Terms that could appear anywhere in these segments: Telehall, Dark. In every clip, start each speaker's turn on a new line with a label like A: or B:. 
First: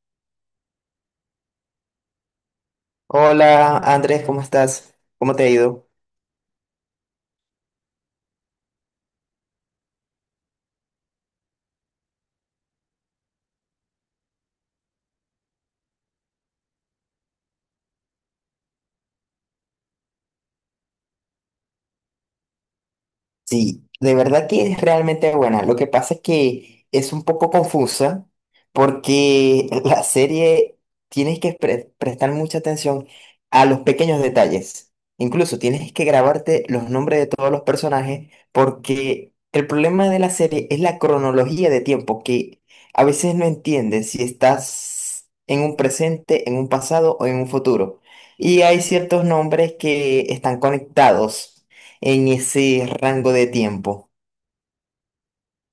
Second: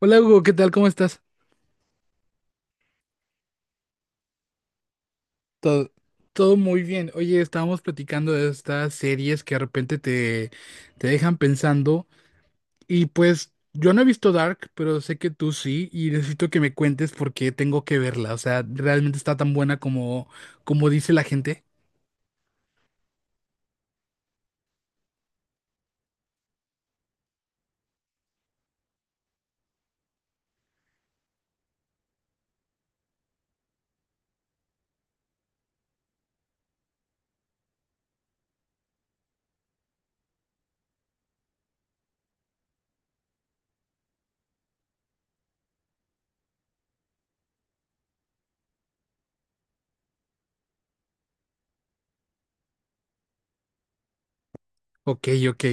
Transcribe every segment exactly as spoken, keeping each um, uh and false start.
A: Hola Hugo, ¿qué tal? ¿Cómo estás?
B: Hola Andrés, ¿cómo estás? ¿Cómo te ha ido?
A: Todo, todo muy bien. Oye, estábamos platicando de estas series que de repente te, te dejan pensando y pues yo no he visto Dark, pero sé que tú sí y necesito que me cuentes por qué tengo que verla. O sea, ¿realmente está tan buena como, como dice la gente?
B: Sí, de verdad que es realmente buena. Lo que pasa es que es un poco confusa porque la serie tienes que pre- prestar mucha atención a los pequeños detalles. Incluso tienes que grabarte los nombres de todos los personajes porque el problema de la serie es la cronología de tiempo que a veces no entiendes si estás en un presente, en un pasado o en un futuro. Y hay ciertos nombres que están conectados en ese rango de tiempo.
A: Ok, ok.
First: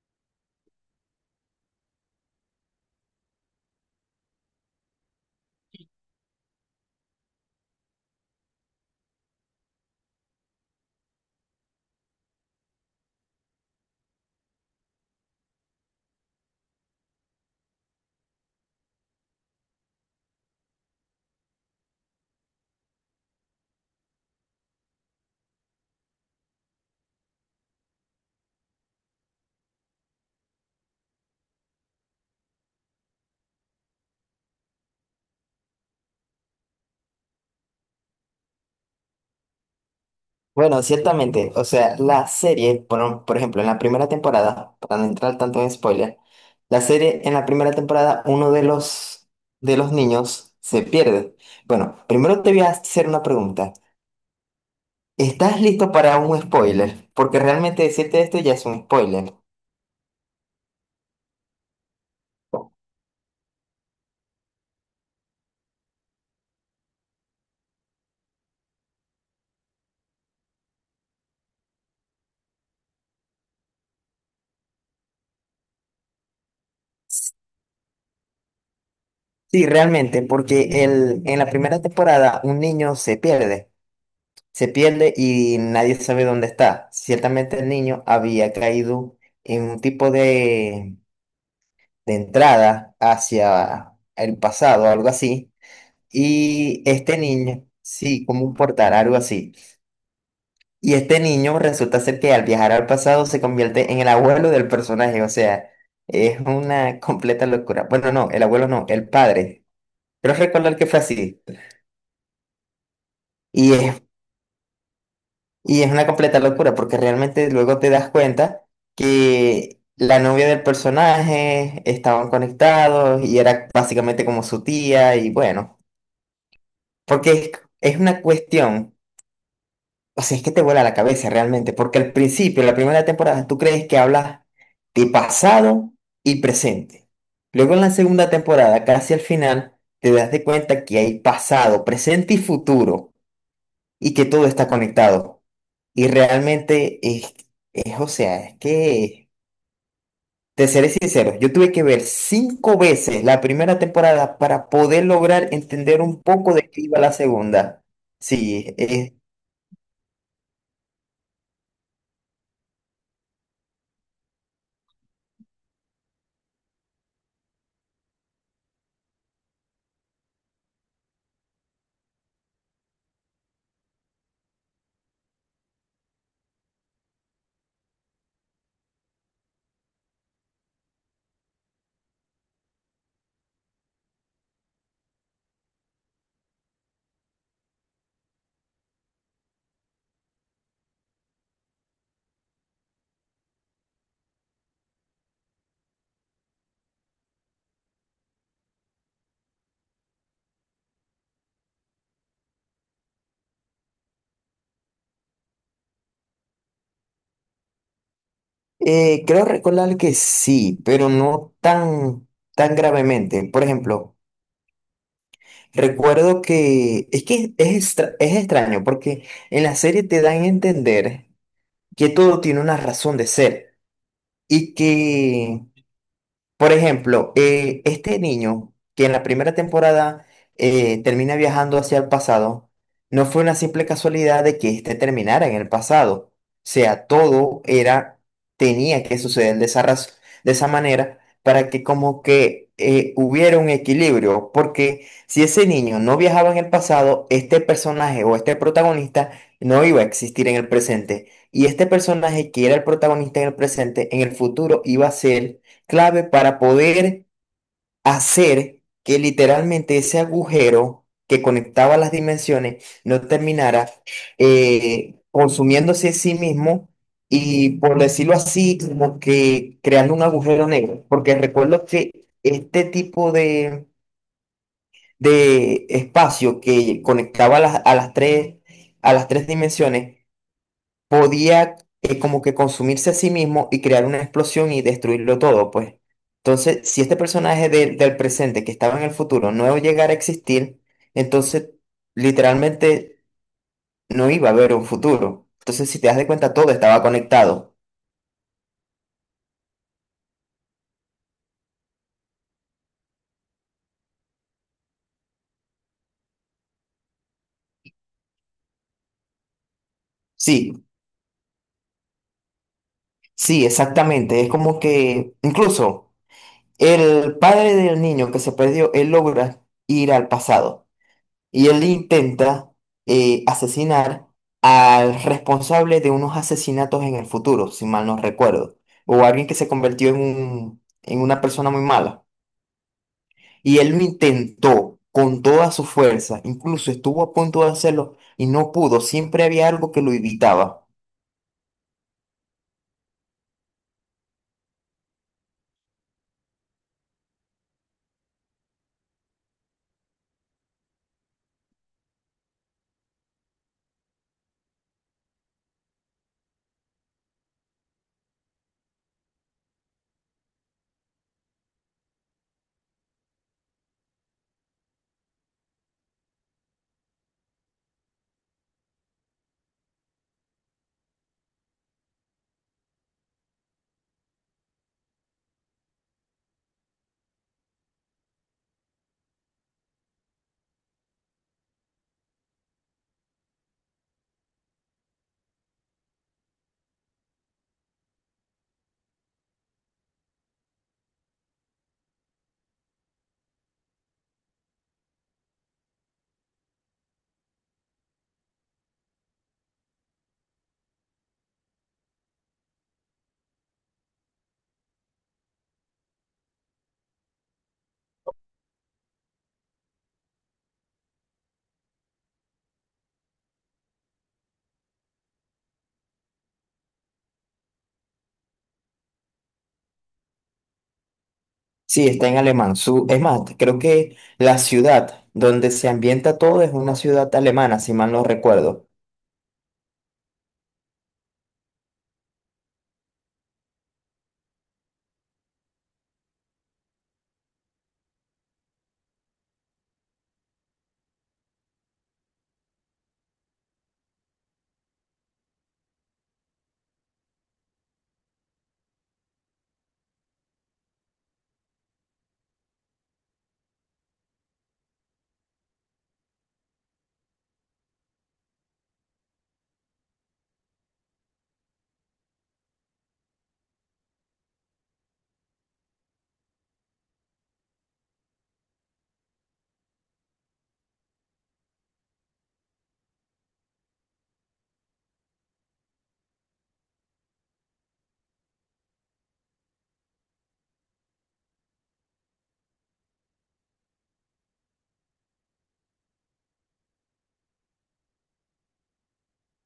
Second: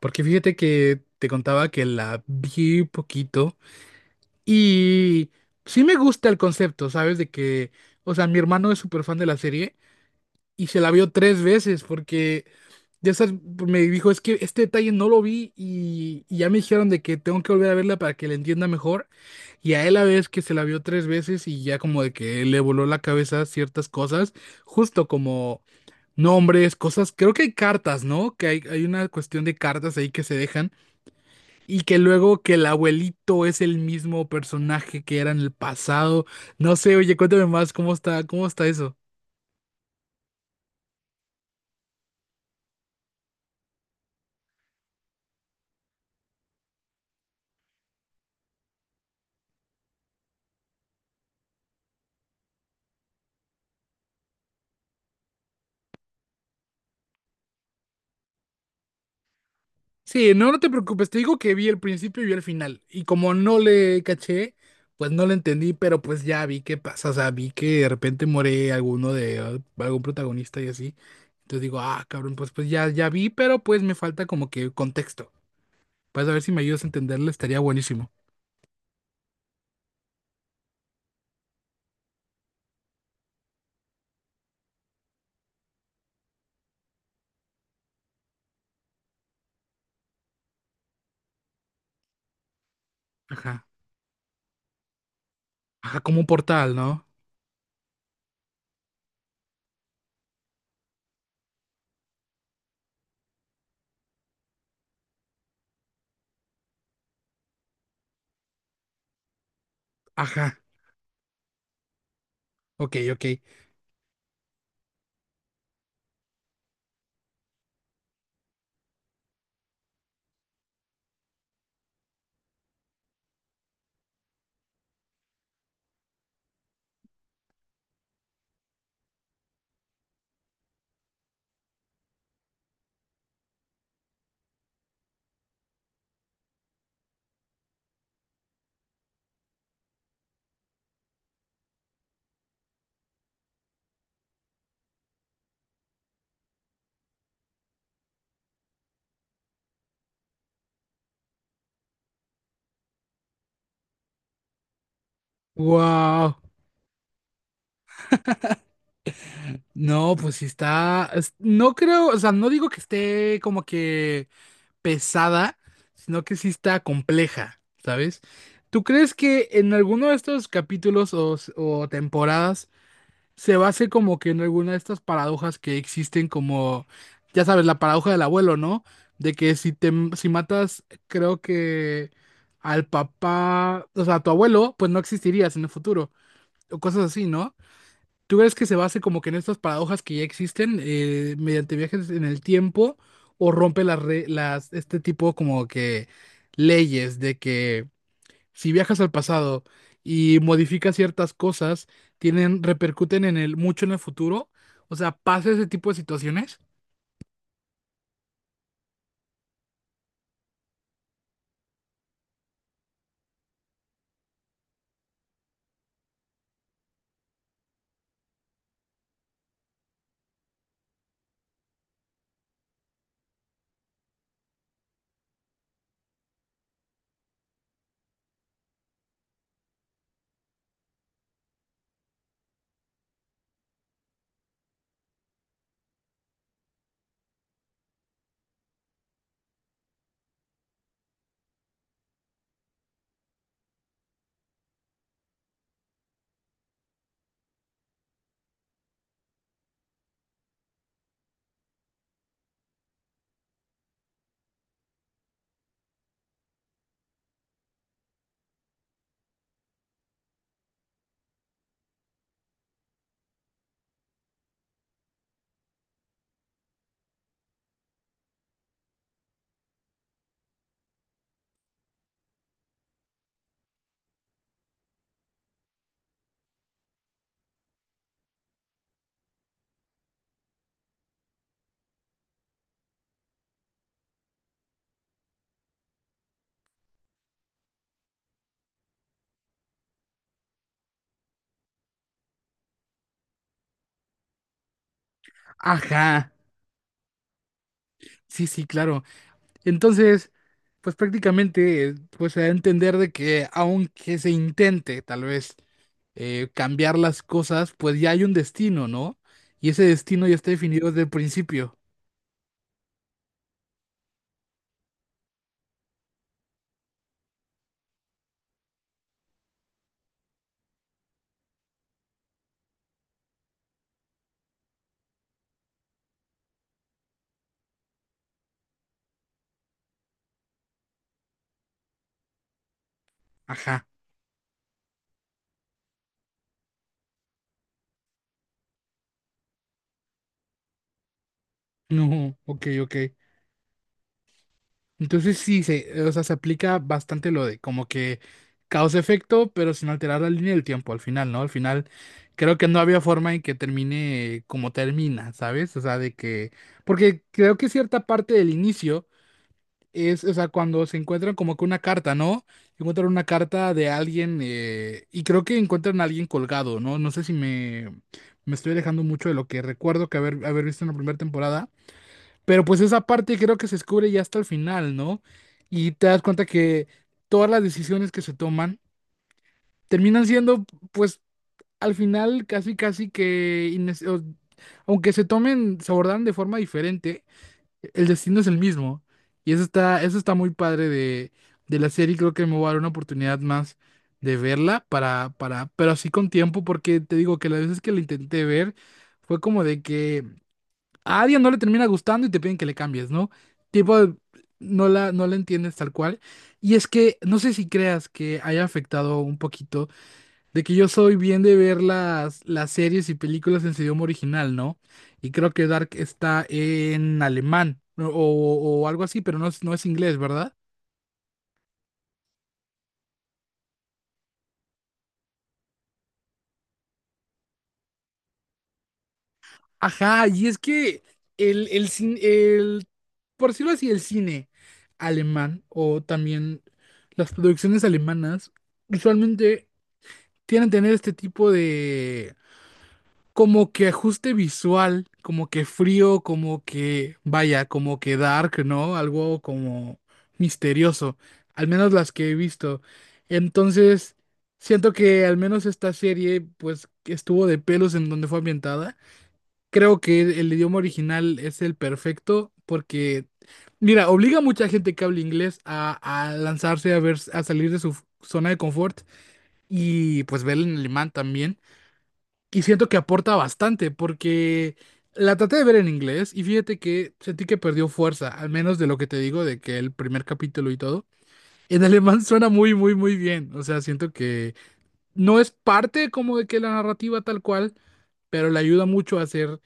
A: Porque fíjate que te contaba que la vi poquito y sí me gusta el concepto, ¿sabes? De que, o sea, mi hermano es súper fan de la serie y se la vio tres veces porque ya sabes, me dijo, es que este detalle no lo vi y, y ya me dijeron de que tengo que volver a verla para que la entienda mejor. Y a él la vez que se la vio tres veces y ya como de que le voló la cabeza ciertas cosas, justo como nombres, cosas, creo que hay cartas, ¿no? Que hay, hay una cuestión de cartas ahí que se dejan y que luego que el abuelito es el mismo personaje que era en el pasado. No sé, oye, cuéntame más, ¿cómo está, cómo está eso?
B: Bueno, ciertamente, o sea, la serie, por, por ejemplo, en la primera temporada, para no entrar tanto en spoiler, la serie en la primera temporada, uno de los, de los niños se pierde. Bueno, primero te voy a hacer una pregunta. ¿Estás listo para un spoiler? Porque realmente decirte esto ya es un spoiler.
A: Sí, no, no te preocupes, te digo que vi el principio y vi el final. Y como no le caché, pues no le entendí, pero pues ya vi qué pasa. O sea, vi que de repente muere alguno de eh, algún protagonista y así. Entonces digo, ah, cabrón, pues pues ya, ya vi, pero pues me falta como que contexto. Pues a ver si me ayudas a entenderlo, estaría buenísimo.
B: Sí, realmente, porque el, en la primera temporada un niño se pierde. Se pierde y nadie sabe dónde está. Ciertamente el niño había caído en un tipo de, de entrada
A: Ajá.
B: hacia el pasado, algo así.
A: Ajá, como un portal,
B: Y
A: ¿no?
B: este niño, sí, como un portal, algo así. Y este niño resulta ser que al viajar al pasado se convierte en el abuelo del personaje. O sea, es una completa locura. Bueno, no, el abuelo no, el padre. Pero
A: Ajá.
B: recordar que fue así.
A: Ok, ok.
B: Y es Y es una completa locura porque realmente luego te das cuenta que la novia del personaje estaban conectados y era básicamente como su tía y bueno, porque es, es una cuestión, o sea, es que te vuela la cabeza realmente, porque al principio, la primera temporada, tú crees que hablas de pasado y presente. Luego en la segunda temporada, casi al final, te das de cuenta que hay pasado, presente y futuro y que todo está conectado. Y realmente es, es, o sea, es que, te seré sincero, yo tuve que ver cinco veces la primera temporada para poder lograr entender un
A: Wow.
B: poco de qué iba la segunda. Sí, eh,
A: No, pues sí está. es- No creo, o sea, no digo que esté como que pesada, sino que sí está compleja, ¿sabes? ¿Tú crees que en alguno de estos capítulos o, s- o temporadas se base como que en alguna de estas paradojas que existen como, ya sabes, la paradoja del abuelo, ¿no? De que si te, si matas, creo que al papá, o sea, a tu abuelo, pues no existirías en el futuro, o cosas así, ¿no? ¿Tú crees que se base como que en estas paradojas que ya existen eh, mediante viajes en el tiempo o rompe las, re- las este tipo como que leyes de que si viajas al pasado y modificas ciertas cosas, tienen, repercuten en el mucho en el futuro? O sea, ¿pasa ese tipo de situaciones?
B: eh, creo recordar que sí, pero no tan, tan gravemente. Por ejemplo, recuerdo que es que es, extra- es extraño porque en la serie te dan a entender que todo tiene una razón de ser y que... Por ejemplo, eh, este niño que en la primera temporada eh, termina viajando hacia el pasado, no fue una simple casualidad de que este terminara en el pasado. O sea, todo era, tenía que suceder de esa, raz- de esa manera para que como que eh, hubiera un equilibrio, porque si ese niño no viajaba en el pasado, este personaje o este protagonista no iba a existir en el presente. Y este personaje que era el protagonista en el presente, en el futuro iba a ser clave para poder hacer que literalmente ese agujero que conectaba las dimensiones no terminara eh, consumiéndose a sí mismo y, por decirlo así, como que creando un agujero negro. Porque recuerdo que este tipo de, de espacio que conectaba las- a las tres, a las tres dimensiones, podía eh, como que consumirse a sí mismo y crear una explosión y destruirlo todo, pues. Entonces, si este personaje de- del presente que estaba en el futuro no llegara a existir, entonces literalmente no iba a haber un futuro. Entonces, si te das de
A: Ajá.
B: cuenta, todo estaba conectado.
A: Sí, sí, claro. Entonces, pues prácticamente, eh, pues se da a entender de que aunque se intente tal vez eh, cambiar las cosas, pues ya hay un destino, ¿no? Y ese destino ya está
B: Sí,
A: definido desde el principio.
B: sí, exactamente. Es como que incluso el padre del niño que se perdió, él logra ir al pasado. Y él intenta eh, asesinar al responsable de unos asesinatos en el futuro, si mal no recuerdo, o alguien que se convirtió en un- en una persona muy mala. Y
A: Ajá.
B: él lo intentó con toda su fuerza, incluso estuvo a punto de hacerlo y no pudo, siempre había algo que lo evitaba.
A: No, ok, ok. Entonces sí, se, eh, o sea, se aplica bastante lo de como que causa-efecto, pero sin alterar la línea del tiempo al final, ¿no? Al final creo que no había forma en que termine como termina, ¿sabes? O sea, de que... Porque creo que cierta parte del inicio es, o sea, cuando se encuentran como que una carta, ¿no? Encuentran una carta de alguien eh, y creo que encuentran a alguien colgado, ¿no? No sé si me, me estoy alejando mucho de lo que recuerdo que haber, haber visto en la primera temporada, pero pues esa parte creo que se descubre ya hasta el final, ¿no? Y te das cuenta que todas las decisiones que se toman terminan siendo, pues, al final casi, casi que, innes- o- aunque se tomen, se abordan de forma diferente el destino es el mismo. Y eso está, eso está muy padre de, de la serie. Creo que me voy a dar una oportunidad más de verla para, para, pero así con tiempo, porque te digo que las veces que la intenté ver fue como de que a alguien no le termina gustando y te piden que le cambies, ¿no? Tipo, no la, no la entiendes tal cual. Y es que no sé si creas que haya afectado un poquito de que yo soy bien de ver las, las series y películas en su idioma original, ¿no? Y creo que Dark está en alemán o, o- o algo así, pero no es, no es inglés, ¿verdad?
B: Sí, está en alemán. Su, es más, creo que la ciudad donde se ambienta todo es una ciudad alemana, si mal no recuerdo.
A: Ajá, y es que el, el, cin- el, por decirlo así, el cine alemán o también las producciones alemanas usualmente tienen tener este tipo de como que ajuste visual, como que frío, como que, vaya, como que dark, ¿no? Algo como misterioso, al menos las que he visto. Entonces, siento que al menos esta serie, pues, que estuvo de pelos en donde fue ambientada. Creo que el idioma original es el perfecto porque, mira, obliga a mucha gente que habla inglés a, a lanzarse a ver, a salir de su zona de confort y pues ver en alemán también. Y siento que aporta bastante, porque la traté de ver en inglés y fíjate que sentí que perdió fuerza, al menos de lo que te digo, de que el primer capítulo y todo. En alemán suena muy, muy, muy bien. O sea, siento que no es parte como de que la narrativa tal cual, pero le ayuda mucho a hacer,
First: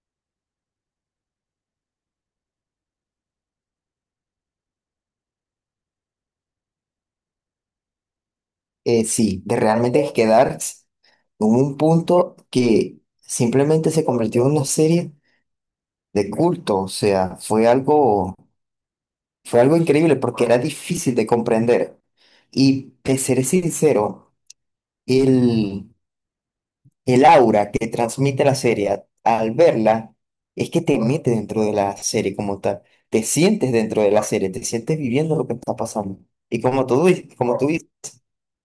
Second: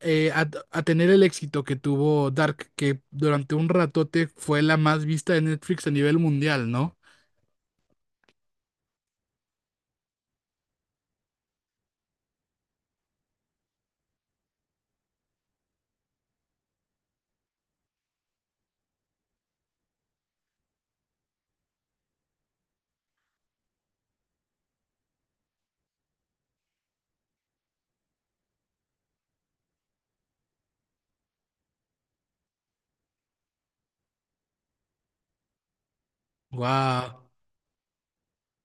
A: eh, a, a tener el éxito que tuvo Dark, que durante un ratote fue la más vista de Netflix a nivel mundial, ¿no?
B: Eh, sí, de realmente quedar en un punto que simplemente se convirtió en una serie de culto, o sea, fue algo, fue algo increíble porque era difícil de comprender. Y te seré sincero, el, el aura que transmite la serie al verla es que te mete dentro de la serie como tal, te sientes dentro de la serie, te sientes viviendo lo que está pasando. Y como tú,
A: Wow.
B: dices- como tú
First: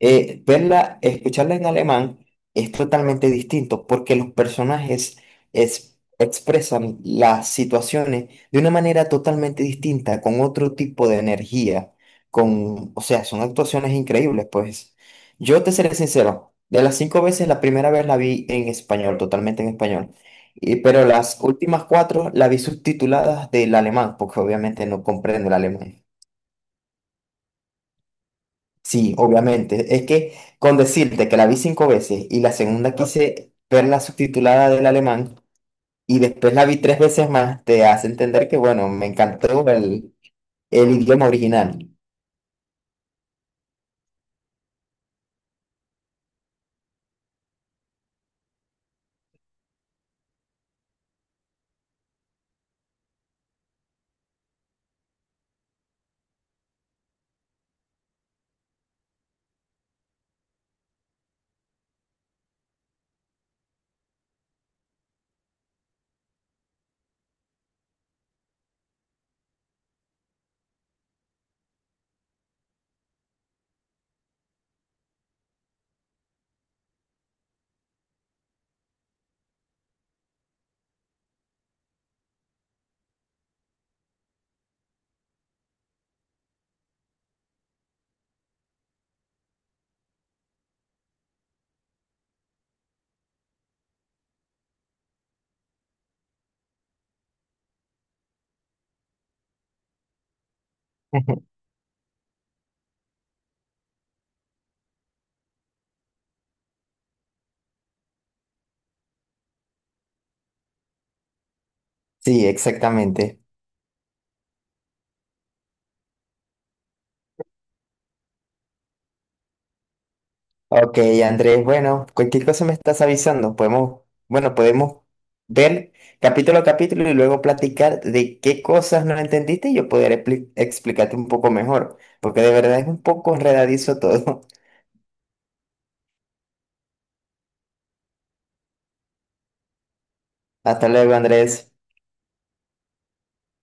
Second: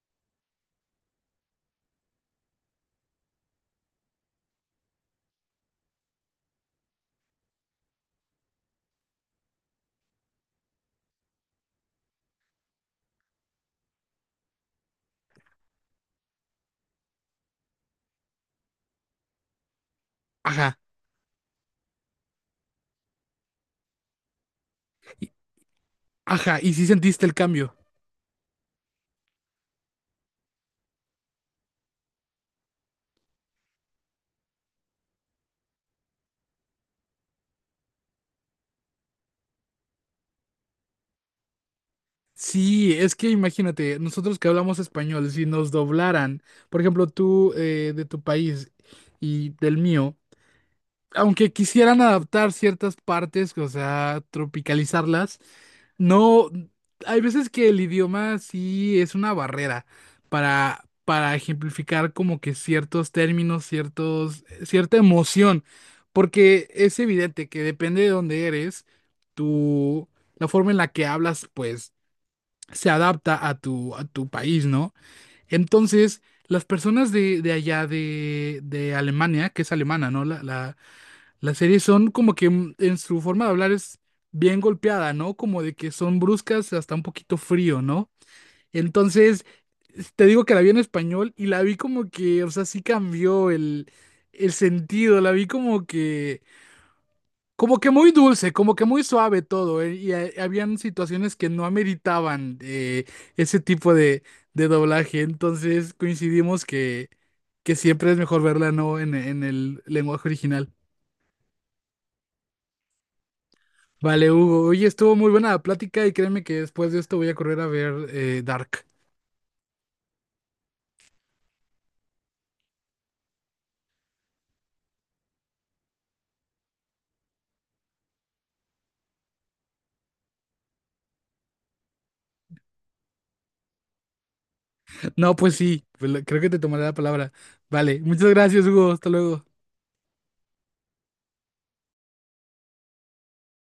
B: eh, verla, escucharla en alemán es totalmente distinto porque los personajes es- expresan las situaciones de una manera totalmente distinta, con otro tipo de energía, con, o sea, son actuaciones increíbles, pues. Yo te seré sincero, de las cinco veces, la primera vez la vi en español, totalmente en español. Y-
A: Ajá,
B: pero las últimas cuatro la vi subtituladas del alemán, porque obviamente no comprendo el alemán.
A: ajá. Y sí sentiste el cambio.
B: Sí, obviamente. Es que con decirte que la vi cinco veces y la segunda quise verla subtitulada del alemán y después la vi tres veces más, te hace entender que, bueno, me encantó el, el idioma original.
A: Sí, es que imagínate, nosotros que hablamos español, si nos doblaran, por ejemplo, tú eh, de tu país y del mío, aunque quisieran adaptar ciertas partes, o sea, tropicalizarlas, no, hay veces que el idioma sí es una barrera para, para ejemplificar como que ciertos términos, ciertos, cierta emoción, porque es evidente que depende de dónde eres, tú, la forma en la que hablas, pues se adapta a tu, a tu país, ¿no? Entonces, las personas de, de allá de, de Alemania, que es alemana, ¿no? La, la, la serie son como que mm, en su forma de hablar es bien golpeada, ¿no? Como de que son bruscas, hasta un poquito frío, ¿no? Entonces, te digo que la vi en español y la vi como que, o sea, sí cambió el, el sentido, la vi como que... Como que muy dulce, como que muy suave todo, ¿eh? Y ha- habían situaciones que no ameritaban eh, ese tipo de, de doblaje, entonces coincidimos que, que siempre es mejor verla no en, en el lenguaje original.
B: Sí, exactamente.
A: Vale, Hugo, oye, estuvo muy buena la plática y créeme que después de esto voy a correr a ver eh, Dark.
B: Ok, Andrés, bueno, cualquier cosa me estás avisando. Podemos, bueno, podemos ver capítulo a capítulo y luego platicar de qué cosas no entendiste y yo poder expli- explicarte un poco mejor, porque de verdad es un poco enredadizo todo.
A: No, pues sí, pues lo- creo que te tomaré la palabra. Vale, muchas gracias, Hugo, hasta luego.
B: Hasta luego, Andrés.